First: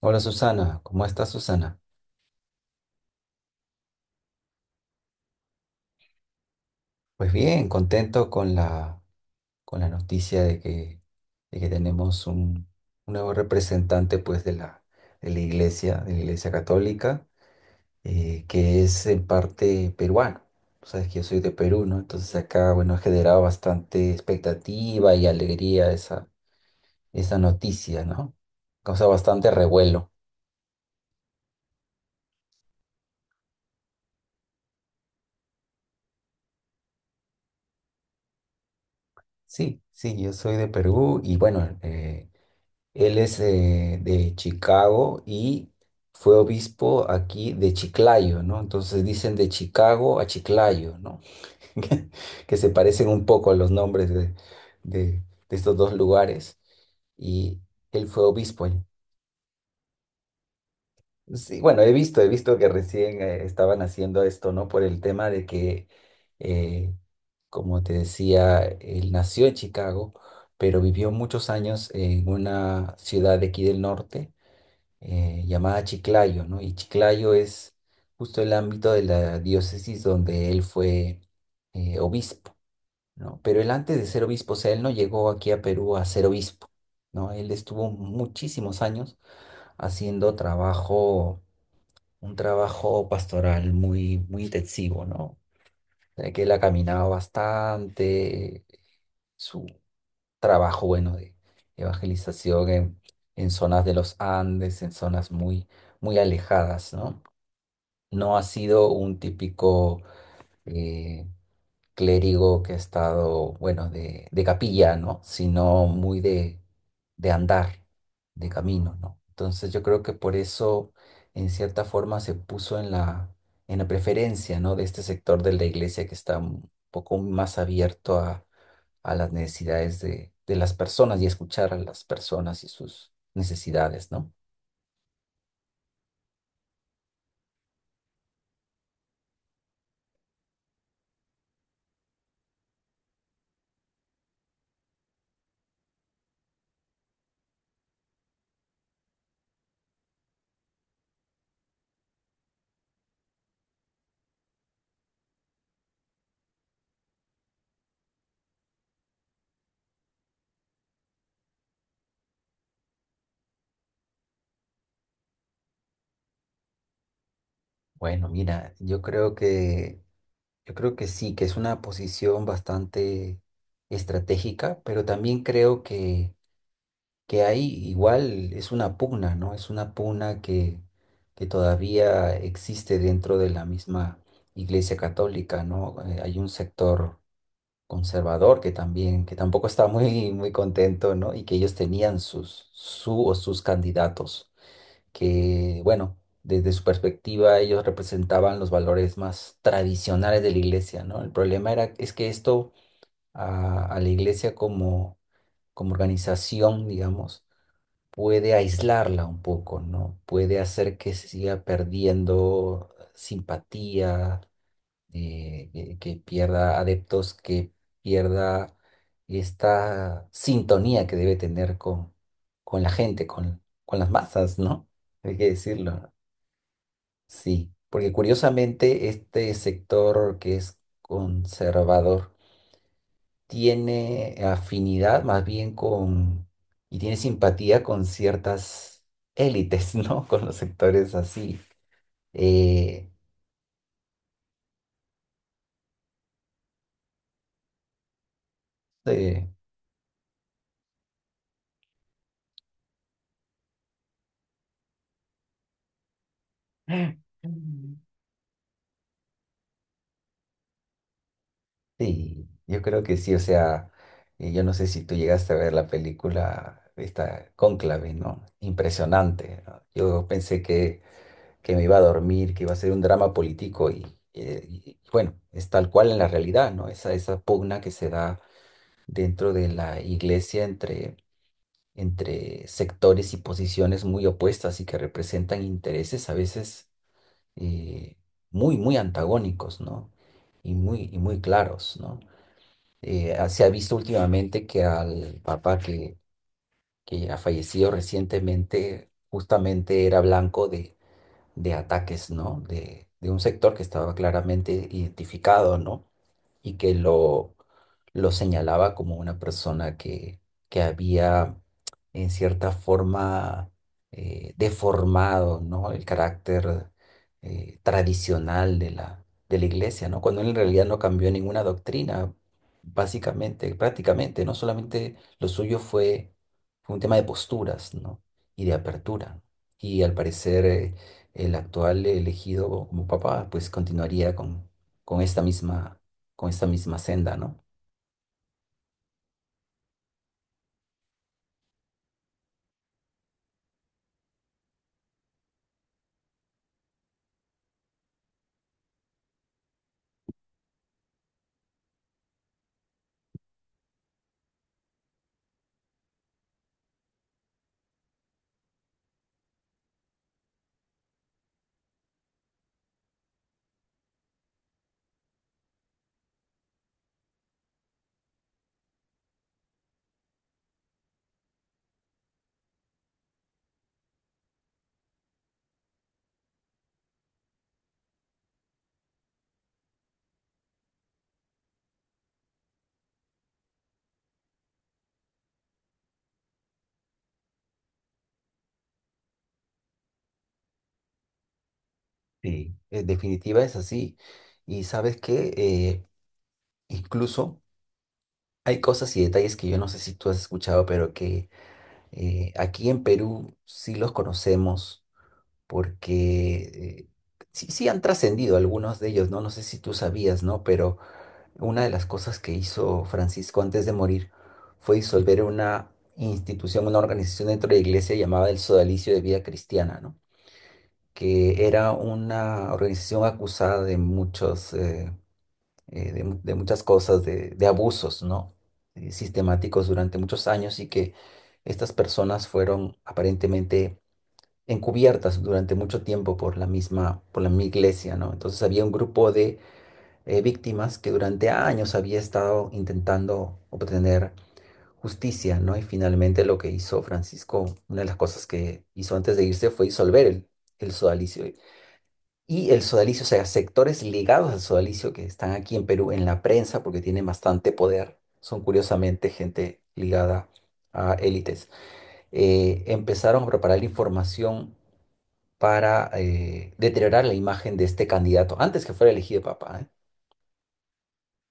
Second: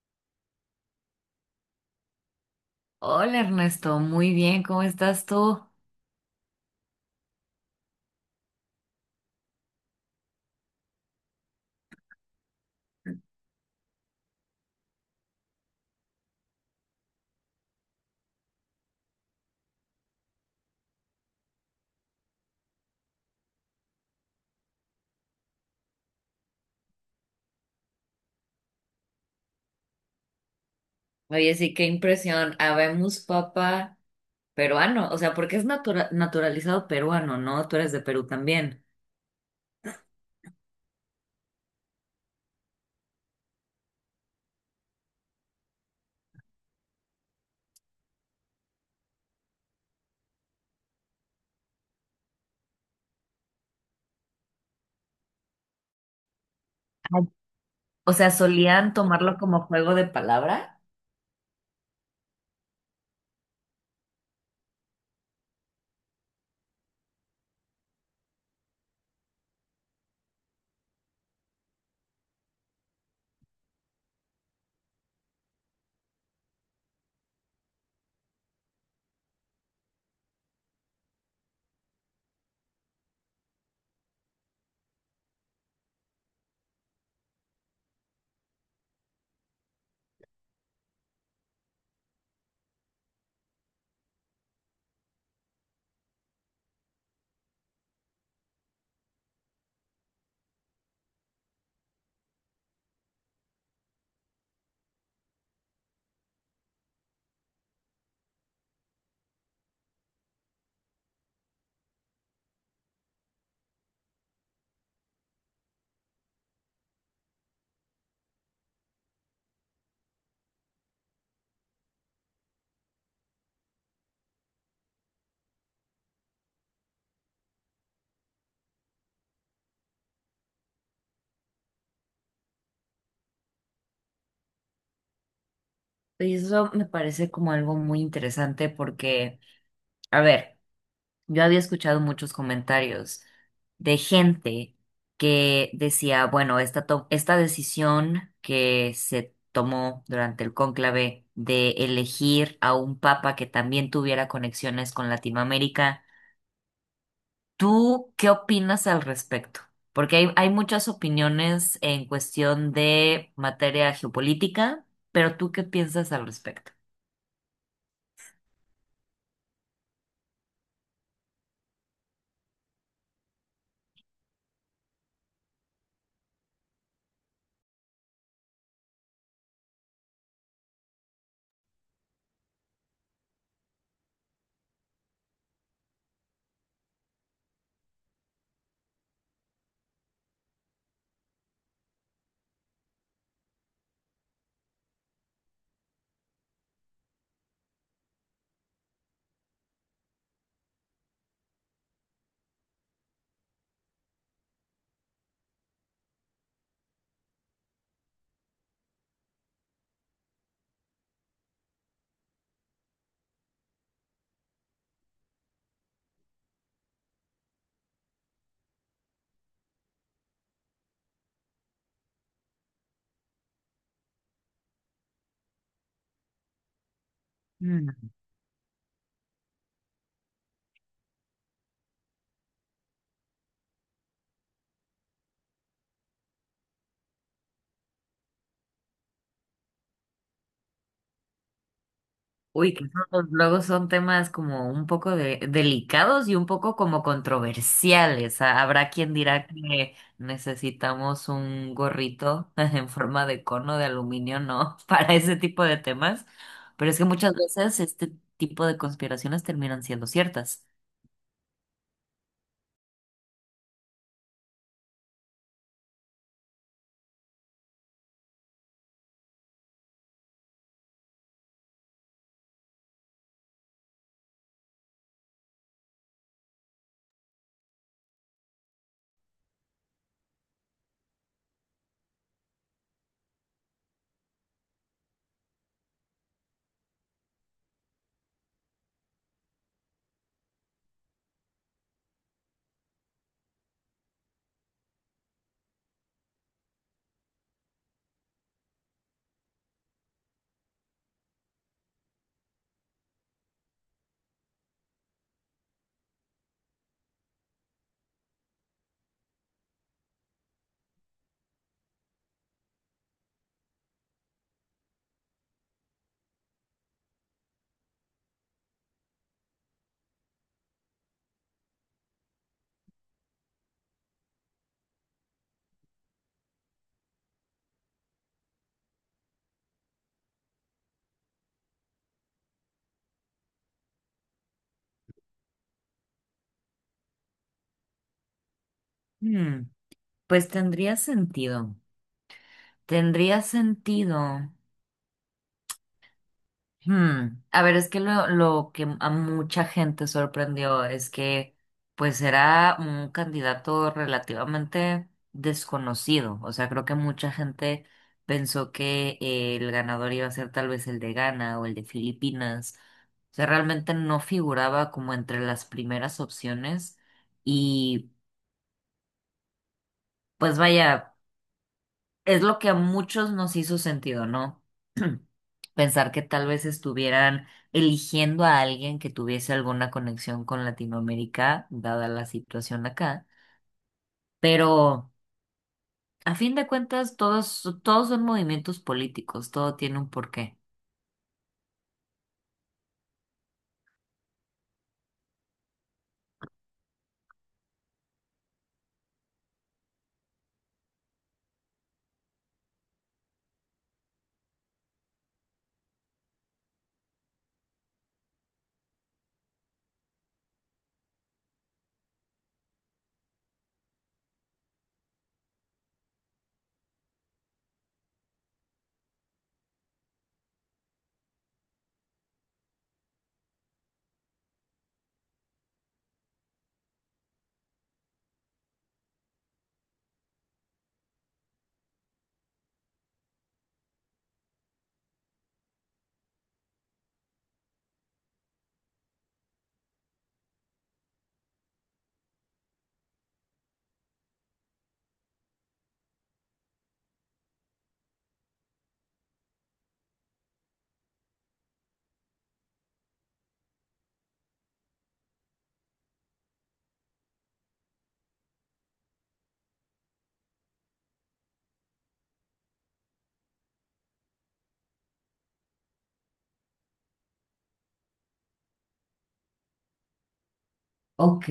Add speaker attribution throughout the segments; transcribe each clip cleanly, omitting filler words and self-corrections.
Speaker 1: Hola Susana, ¿cómo estás Susana?
Speaker 2: Hola Ernesto, muy bien, ¿cómo estás tú?
Speaker 1: Pues bien, contento con con la noticia de que tenemos un nuevo representante pues, de de la iglesia católica, que es en parte peruano. Tú sabes que yo soy de Perú, ¿no? Entonces acá, bueno, ha generado bastante expectativa y alegría esa noticia, ¿no? Causa bastante revuelo.
Speaker 2: Oye, sí, qué impresión. Habemos papa peruano, o sea, porque es naturalizado peruano, ¿no? Tú eres de Perú también.
Speaker 1: Sí, sí, yo soy de Perú y bueno, él es de Chicago y fue obispo aquí de Chiclayo, ¿no? Entonces dicen de Chicago a Chiclayo, ¿no? Que se parecen un poco a los nombres de- de estos dos lugares.
Speaker 2: Ay.
Speaker 1: Y él
Speaker 2: O
Speaker 1: fue
Speaker 2: sea,
Speaker 1: obispo ahí.
Speaker 2: solían tomarlo como juego de palabra.
Speaker 1: Sí, bueno, he visto que recién estaban haciendo esto, ¿no? Por el tema de que, eh, como te decía, él nació en Chicago, pero vivió muchos años en una ciudad de aquí del norte llamada Chiclayo, ¿no? Y Chiclayo es justo el ámbito de la diócesis donde él fue obispo, ¿no? Pero él antes de ser obispo, o sea, él no llegó aquí a Perú a ser obispo, ¿no? Él estuvo muchísimos años haciendo un trabajo pastoral muy, muy intensivo, ¿no? O sea, que él ha caminado bastante, su trabajo, bueno, de evangelización en zonas de los Andes, en zonas muy muy alejadas, ¿no? No ha sido un típico eh, clérigo que ha estado, bueno, de capilla, ¿no? Sino muy de andar, de camino, ¿no? Entonces yo creo que por eso, en cierta forma, se puso en en la preferencia, ¿no? De este sector de la iglesia que está un poco más abierto a las necesidades de las personas y escuchar a las personas y sus necesidades, ¿no?
Speaker 2: Y eso me parece como algo muy interesante porque, a ver. Yo había escuchado muchos comentarios de gente que decía, bueno, esta decisión que se tomó durante el cónclave de elegir a un papa que también tuviera conexiones con Latinoamérica, ¿tú qué opinas al respecto? Porque hay muchas opiniones en cuestión de materia geopolítica, pero ¿tú qué piensas al respecto?
Speaker 1: Bueno, mira, Yo creo que sí, que es una posición bastante estratégica, pero también creo que hay igual, es una pugna, ¿no? Es una pugna que todavía existe dentro de la misma Iglesia Católica, ¿no? Hay un sector conservador que también, que tampoco está muy, muy contento, ¿no? Y que ellos tenían sus, su o sus candidatos que, bueno, desde su perspectiva ellos representaban los valores más tradicionales de la iglesia, ¿no? El problema era, es que esto a la iglesia como, como organización, digamos, puede aislarla un poco, ¿no? Puede hacer que se siga perdiendo simpatía, que pierda adeptos, que pierda esta sintonía que debe tener con la gente, con las masas, ¿no? Hay que decirlo, ¿no? Sí, porque curiosamente este sector que es conservador tiene afinidad más bien con y tiene simpatía con ciertas élites, ¿no? Con los sectores así.
Speaker 2: Uy, que
Speaker 1: Eh,
Speaker 2: esos luego son temas como un poco delicados y un poco como controversiales. Ah, habrá quien dirá
Speaker 1: eh,
Speaker 2: que necesitamos un gorrito en forma de cono de aluminio, ¿no? Para ese tipo de temas. Pero es que muchas veces
Speaker 1: Mm.
Speaker 2: este tipo de conspiraciones terminan siendo ciertas.
Speaker 1: Sí, yo creo que sí, o sea, yo no sé si tú llegaste a ver la película, esta Cónclave, ¿no? Impresionante, ¿no? Yo pensé que me iba a dormir, que iba a ser un drama político y, bueno, es tal cual en la realidad, ¿no? Esa pugna que se da dentro de la iglesia entre, entre sectores y posiciones muy opuestas y que representan intereses a veces eh, muy, muy antagónicos, ¿no? Y muy claros, ¿no? Se ha visto últimamente que al papá que ha fallecido recientemente justamente era blanco de ataques, ¿no? De un sector que estaba claramente identificado, ¿no? Y que lo señalaba como una persona que había, en cierta forma, deformado, ¿no? El carácter tradicional de de la iglesia, ¿no? Cuando él en realidad no cambió ninguna doctrina, básicamente, prácticamente, ¿no? Solamente lo suyo fue un tema de posturas, ¿no? Y de apertura. Y al parecer el actual elegido como papa, pues continuaría con esta misma con esta misma senda, ¿no?
Speaker 2: Hmm, pues tendría sentido. Tendría sentido. Hmm, a ver, es que lo que a mucha gente sorprendió es que pues era un candidato relativamente desconocido. O sea, creo que mucha gente pensó que el ganador iba a ser tal vez el de Ghana o el de Filipinas. O sea, realmente no figuraba como entre las primeras opciones. Y pues vaya, es lo que a muchos nos hizo sentido, ¿no? Pensar que tal vez estuvieran eligiendo a alguien que tuviese alguna conexión con Latinoamérica, dada la situación acá. Pero a fin de cuentas, todos son movimientos políticos, todo tiene un porqué.
Speaker 1: Sí, en definitiva es así. Y sabes que incluso hay cosas y detalles que yo no sé si tú has escuchado, pero que aquí en Perú sí los conocemos porque sí, sí han trascendido algunos de ellos, ¿no? No sé si tú sabías, ¿no? Pero una de las cosas que hizo Francisco antes de morir fue disolver una institución, una organización dentro de la iglesia llamada el Sodalicio de Vida Cristiana, ¿no? Que era una organización acusada de de muchas cosas, de abusos, ¿no? Sistemáticos durante muchos años y que estas personas fueron aparentemente encubiertas durante mucho tiempo por la misma iglesia, ¿no? Entonces había un grupo de víctimas que durante años había estado intentando obtener justicia, ¿no? Y finalmente lo que hizo Francisco, una de las cosas que hizo antes de irse fue disolver el sodalicio y el sodalicio, o sea, sectores ligados al sodalicio que están aquí en Perú en la prensa porque tienen bastante poder, son curiosamente gente ligada a élites, empezaron a preparar la información para deteriorar la imagen de este candidato antes que fuera elegido papa, ¿eh?
Speaker 2: Ok,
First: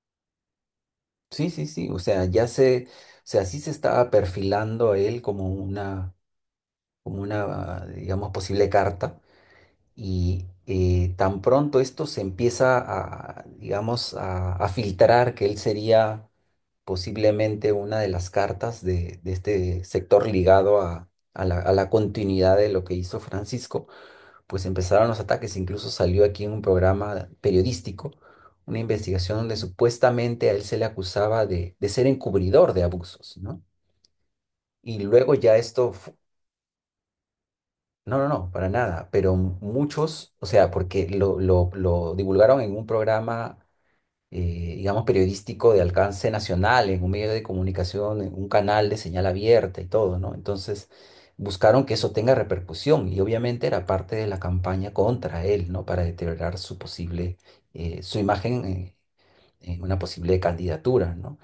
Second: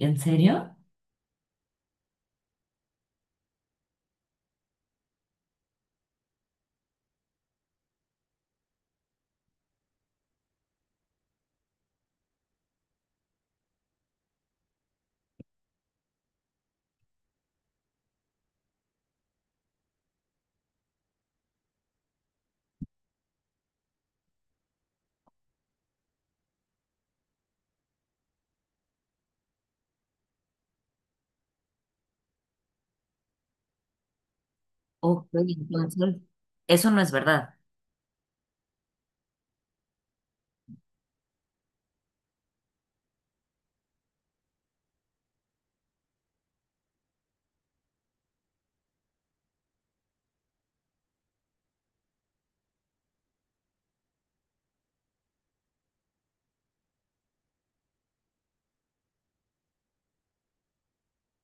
Speaker 2: ¿en serio?
Speaker 1: Sí, sí, sí, o sea, ya se, o sea, sí se estaba perfilando a él como como una, digamos, posible carta. Y tan pronto esto se empieza a, digamos, a filtrar que él sería posiblemente una de las cartas de este sector ligado a la continuidad de lo que hizo Francisco, pues empezaron los ataques. Incluso salió aquí en un programa periodístico una investigación donde supuestamente a él se le acusaba de ser encubridor de abusos, ¿no? Y
Speaker 2: Ok,
Speaker 1: luego ya esto
Speaker 2: entonces, eso no es verdad.
Speaker 1: no, no, no, para nada, pero muchos, o sea, porque lo divulgaron en un programa, digamos, periodístico de alcance nacional, en un medio de comunicación, en un canal de señal abierta y todo, ¿no? Entonces, buscaron que eso tenga repercusión y obviamente era parte de la campaña contra él, ¿no? Para deteriorar su posible su imagen, en una posible candidatura, ¿no?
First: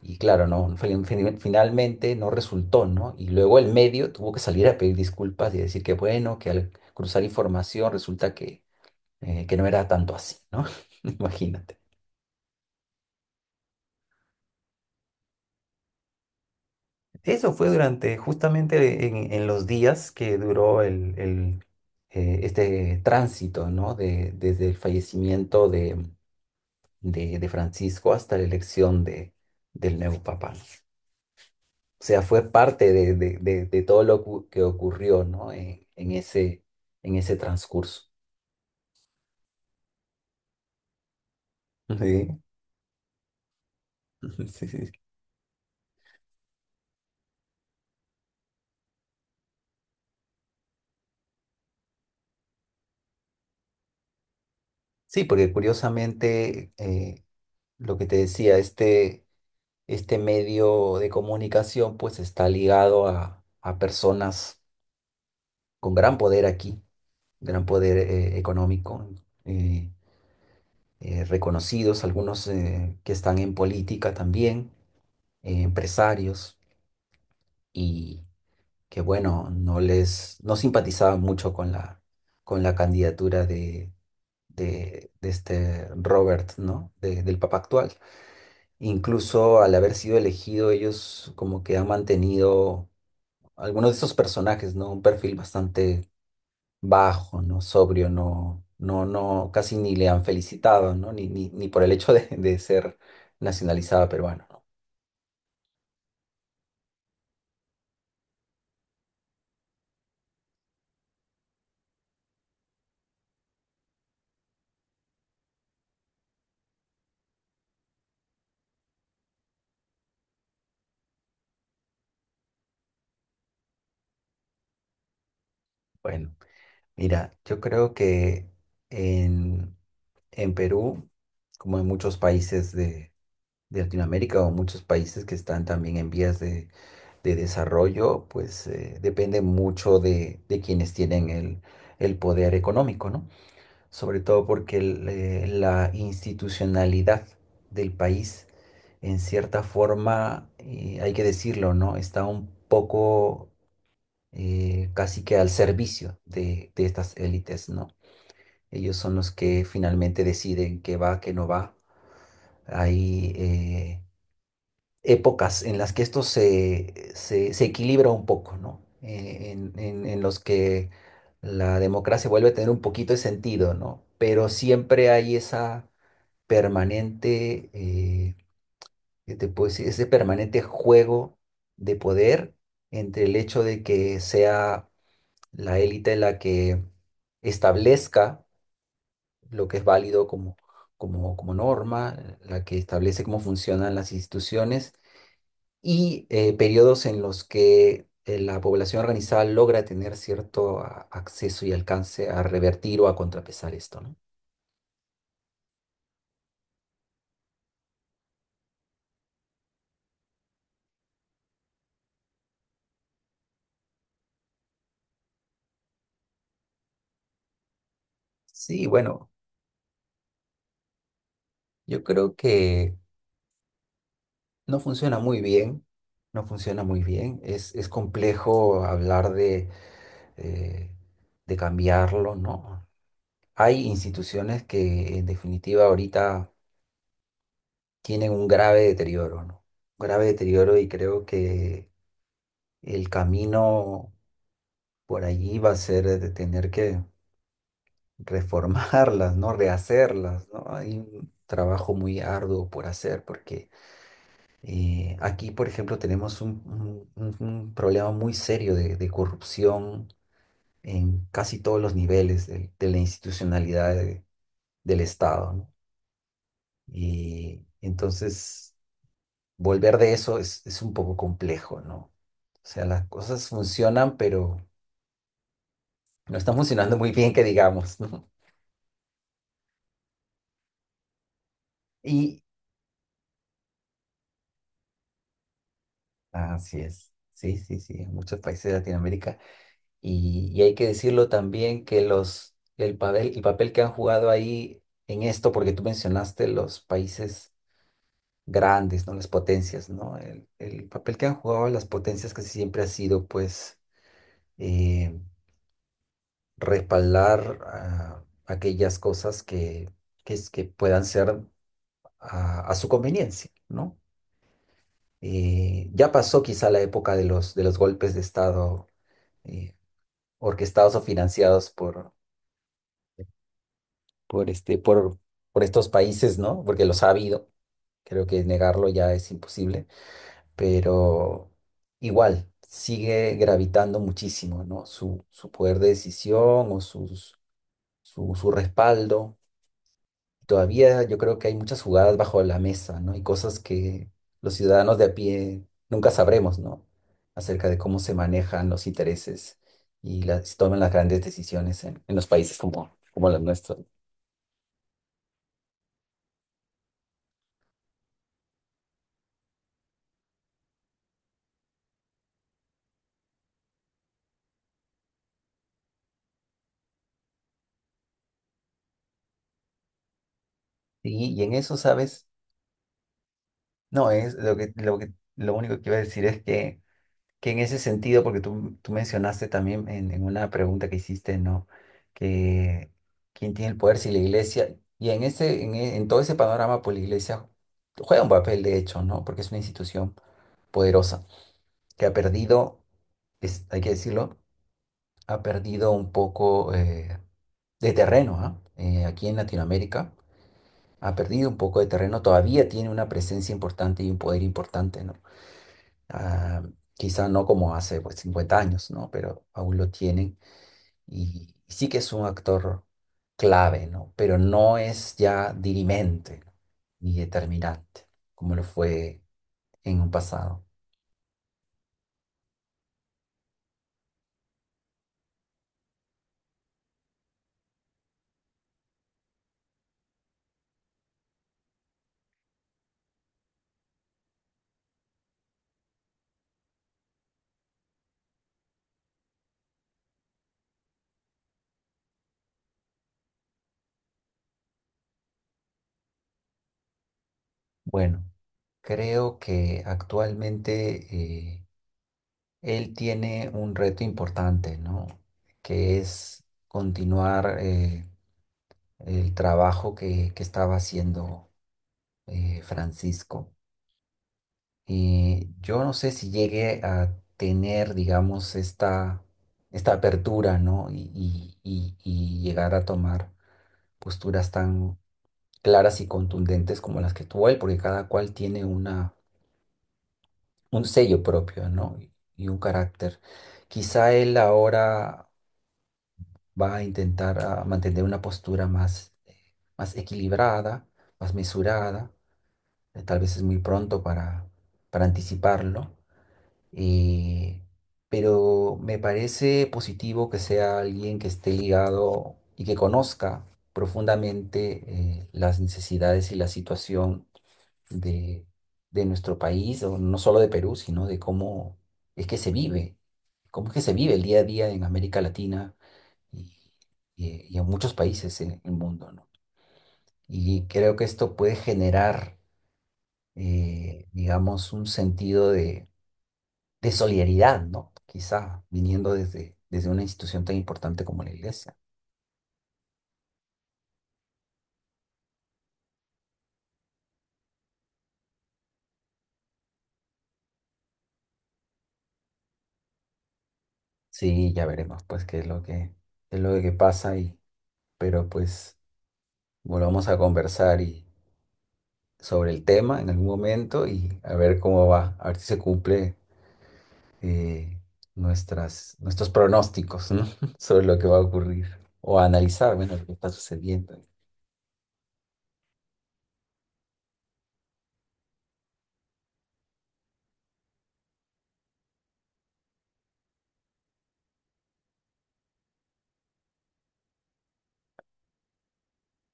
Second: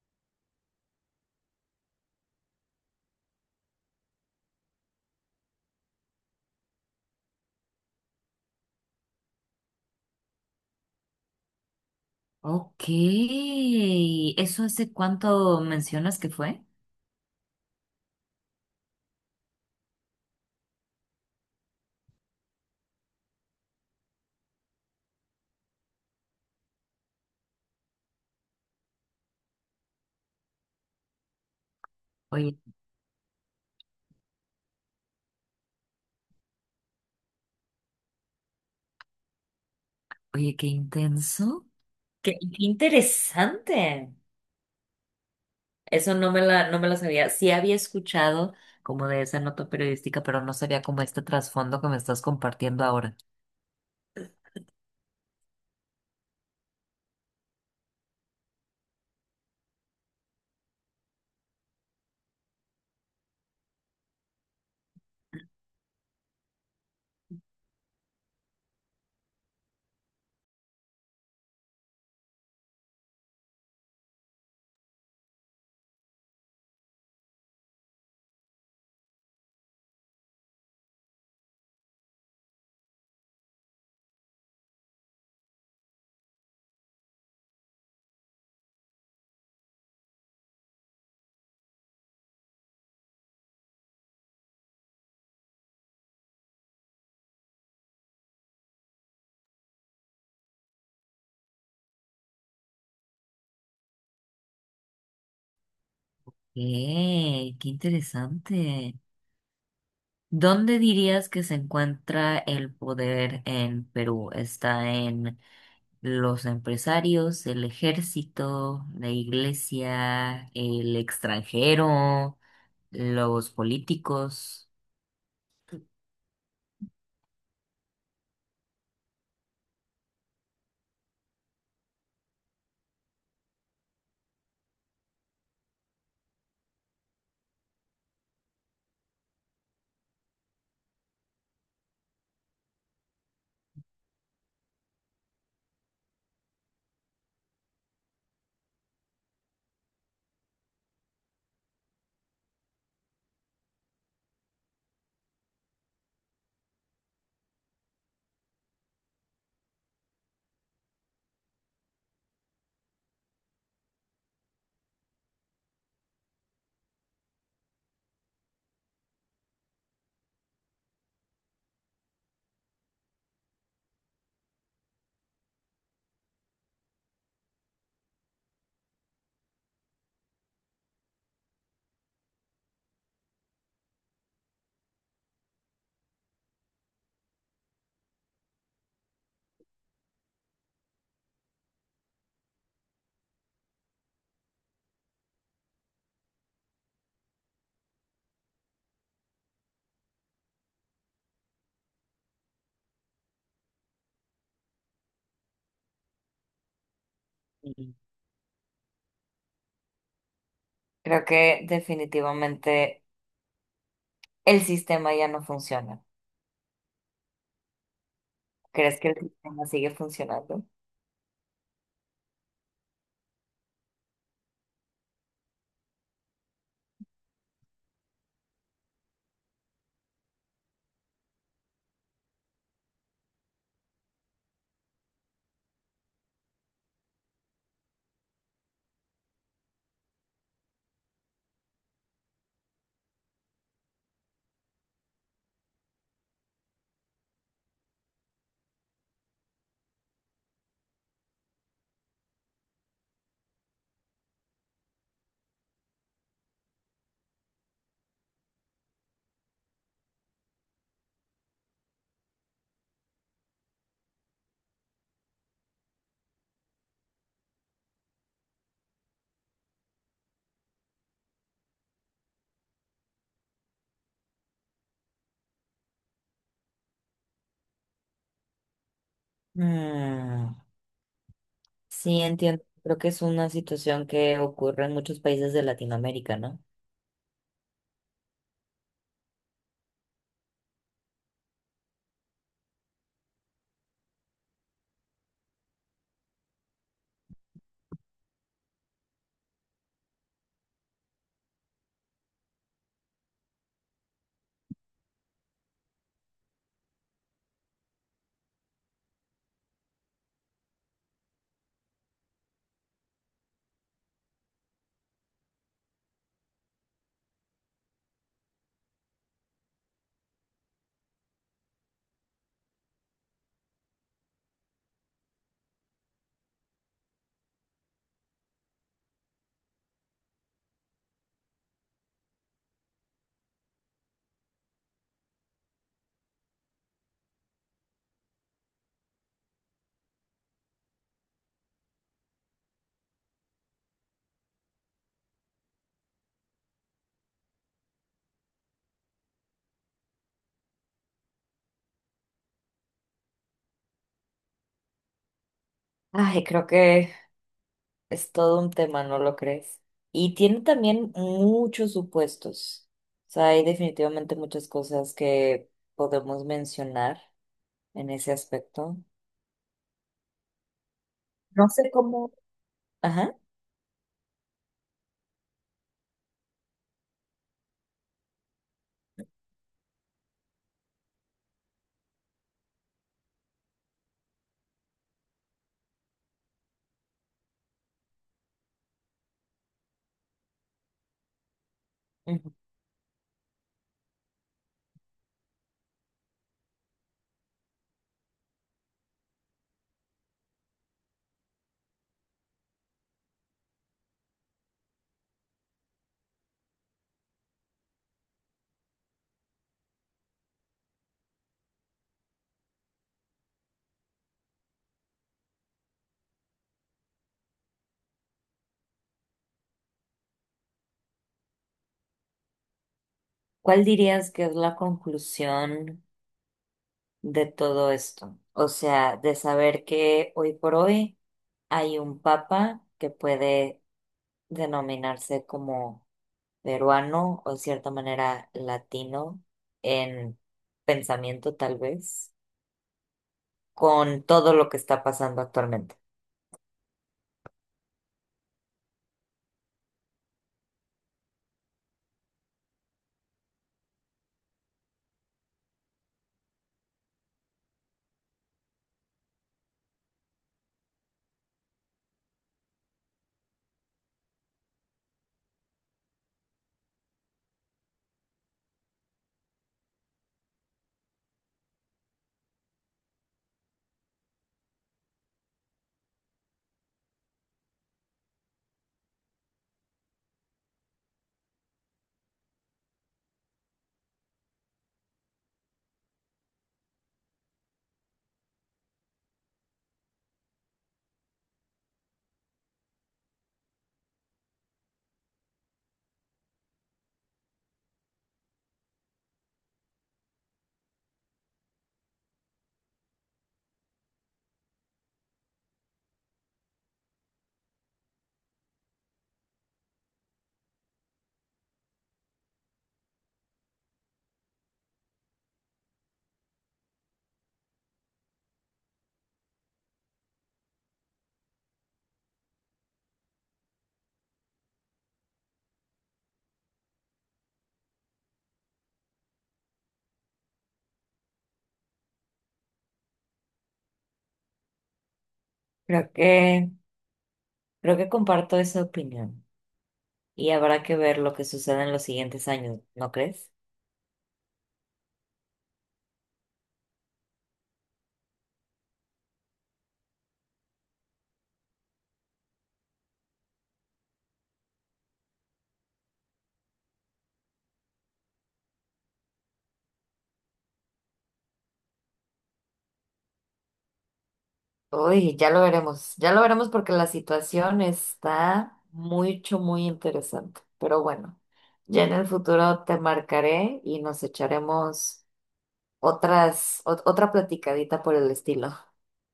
Speaker 1: Y claro, no, finalmente no resultó, ¿no? Y luego el medio tuvo que salir a pedir disculpas y decir que bueno, que al cruzar información resulta que, que no era tanto así, ¿no? Imagínate.
Speaker 2: Ok, ¿eso hace cuánto mencionas que fue?
Speaker 1: Eso fue durante, justamente en los días que duró este tránsito, ¿no? De, desde el fallecimiento de Francisco hasta la elección del nuevo papa. O sea, fue
Speaker 2: Oye,
Speaker 1: parte de todo lo cu- que ocurrió, ¿no? En ese, en ese transcurso.
Speaker 2: oye, qué intenso. Qué
Speaker 1: Sí,
Speaker 2: interesante.
Speaker 1: sí, sí.
Speaker 2: Eso no me la, no me lo sabía. Sí había escuchado como de esa nota periodística, pero no sabía como este trasfondo que me estás compartiendo ahora.
Speaker 1: Sí, porque curiosamente, lo que te decía, este medio de comunicación pues está ligado a personas con gran poder aquí, gran poder económico, eh, reconocidos, algunos que están en política también, empresarios. Que bueno, no simpatizaban mucho con con la candidatura de este Robert, ¿no? De- del Papa actual. Incluso al haber sido elegido, ellos como que han mantenido algunos de esos personajes, ¿no? Un perfil bastante bajo, ¿no? Sobrio, no, no, no, casi ni le han felicitado, ¿no? Ni, ni, ni por el hecho de ser nacionalizada peruana, ¿no?
Speaker 2: ¡Eh! ¡Qué interesante! ¿Dónde dirías que se encuentra el poder en Perú? ¿Está en los empresarios, el ejército, la iglesia, el extranjero, los políticos?
Speaker 1: Bueno, mira, yo creo que en, en Perú, como en muchos países de Latinoamérica o muchos países que están también en vías de desarrollo, pues depende mucho de quienes tienen el poder económico, ¿no? Sobre todo porque la institucionalidad del país, en cierta forma, hay que decirlo, ¿no? Está un poco casi que al servicio de estas élites, ¿no? Ellos son los que finalmente deciden qué va, qué no va. Hay épocas en las que esto se equilibra un poco, ¿no? En los que la democracia vuelve a tener un poquito de sentido, ¿no? Pero siempre hay esa permanente, ¿qué te puedo decir? Ese permanente juego de poder entre el hecho de que sea la élite la que establezca lo que es válido como, como, como norma, la que establece cómo funcionan las instituciones y periodos en los que la población organizada logra tener cierto acceso y alcance a revertir o a contrapesar esto, ¿no?
Speaker 2: Mm. Creo que definitivamente. El sistema ya no funciona.
Speaker 1: Sí,
Speaker 2: ¿Crees que el
Speaker 1: bueno,
Speaker 2: sistema sigue funcionando?
Speaker 1: yo creo que no funciona muy bien, no funciona muy bien, es complejo hablar eh, de cambiarlo, ¿no? Hay instituciones que en definitiva ahorita tienen un grave deterioro, ¿no? Grave deterioro y creo que el camino por allí va a ser de tener que reformarlas, ¿no? Rehacerlas, ¿no? Hay un trabajo muy arduo por hacer porque aquí, por ejemplo, tenemos un problema muy serio de corrupción en casi todos los niveles de la institucionalidad del Estado, ¿no? Y entonces volver de eso es un poco complejo, ¿no? O sea, las cosas funcionan, pero no están funcionando muy bien, que digamos, ¿no?
Speaker 2: Mm, sí,
Speaker 1: Y
Speaker 2: entiendo. Creo que es una situación que ocurre en muchos países de Latinoamérica, ¿no?
Speaker 1: así es. Sí, sí, sí, en muchos países de Latinoamérica. Y hay que decirlo también que el papel que han jugado ahí en esto, porque tú mencionaste los países grandes, ¿no? Las potencias, ¿no? El papel que han jugado las potencias casi siempre ha sido, pues, eh, respaldar aquellas cosas que puedan ser a su conveniencia, ¿no? Ya pasó quizá la época de los golpes de Estado, eh, orquestados o financiados por, este, por, por estos países, ¿no? Porque los ha habido, creo que negarlo ya es imposible, pero igual sigue gravitando muchísimo, ¿no? Su poder de decisión o su respaldo. Todavía yo creo que hay muchas jugadas bajo la mesa, ¿no? Y cosas que los ciudadanos de a pie nunca sabremos, ¿no? Acerca de cómo se manejan los intereses y se toman las grandes decisiones en los países como los nuestros.
Speaker 2: Ay, creo que es todo un tema, ¿no lo crees? Y tiene también muchos supuestos. O sea, hay definitivamente muchas cosas que podemos mencionar en ese aspecto.
Speaker 1: Y en
Speaker 2: No
Speaker 1: eso,
Speaker 2: sé
Speaker 1: ¿sabes?
Speaker 2: cómo, ajá.
Speaker 1: No, es lo único que iba a decir es que en ese sentido, porque tú mencionaste también en una pregunta que hiciste, ¿no? Que quién tiene el poder, si la iglesia, y en todo ese panorama, pues la iglesia juega un papel, de hecho, ¿no? Porque es una institución poderosa que ha
Speaker 2: Ujú.
Speaker 1: perdido, hay que decirlo, ha perdido un poco de terreno, ¿ah? Aquí en Latinoamérica, ha perdido un poco de terreno, todavía tiene una presencia importante y un poder importante, ¿no? Ah, quizá no como hace pues, 50 años, ¿no? Pero aún lo tienen y sí que es un actor clave, ¿no? Pero no es ya dirimente, ¿no?, ni determinante como lo fue en un pasado.
Speaker 2: ¿Cuál dirías que es la conclusión de todo esto? O sea, de saber que hoy por hoy hay un papa que puede denominarse como peruano o de cierta manera latino en pensamiento tal vez, con todo lo que está pasando actualmente.
Speaker 1: Bueno, creo que actualmente él tiene un reto importante, ¿no? Que es continuar, el trabajo que estaba haciendo, Francisco. Yo no sé si llegué a tener, digamos, esta apertura, ¿no? Y llegar a tomar posturas tan claras y contundentes como las que tuvo él, porque cada cual tiene un sello propio, ¿no? Y un carácter. Quizá él ahora va a intentar mantener una postura más equilibrada, más mesurada. Tal vez es muy pronto para anticiparlo. Y- pero me parece positivo que sea alguien que esté ligado y que conozca profundamente, las necesidades y la situación de, de nuestro país, o no solo de Perú, sino de cómo es que se vive, cómo es que se vive el día a día en América Latina y, y en muchos países en el mundo, ¿no? Y creo que esto puede generar, digamos, un sentido de solidaridad, ¿no? Quizá viniendo desde una institución tan importante como la iglesia.
Speaker 2: Creo que, Creo que comparto esa opinión y habrá que ver lo que sucede en los siguientes años, ¿no crees?
Speaker 1: Sí, ya veremos pues qué es lo que pasa y pero pues volvamos a conversar y sobre el tema en algún momento y a ver cómo va, a ver si se cumple, eh, nuestros pronósticos, ¿no? sobre lo que va a ocurrir o a analizar, bueno, lo que está sucediendo.
Speaker 2: Uy, ya lo veremos porque la situación está muy interesante. Pero bueno, ya en el futuro te marcaré y nos echaremos otra platicadita por el estilo.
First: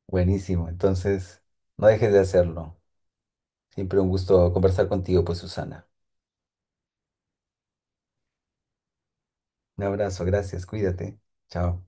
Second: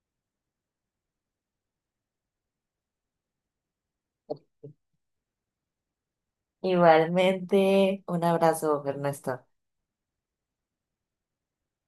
Speaker 1: Buenísimo, entonces no dejes de hacerlo. Siempre un gusto conversar contigo, pues Susana.
Speaker 2: Igualmente, un abrazo, Ernesto.
Speaker 1: Un abrazo, gracias, cuídate. Chao.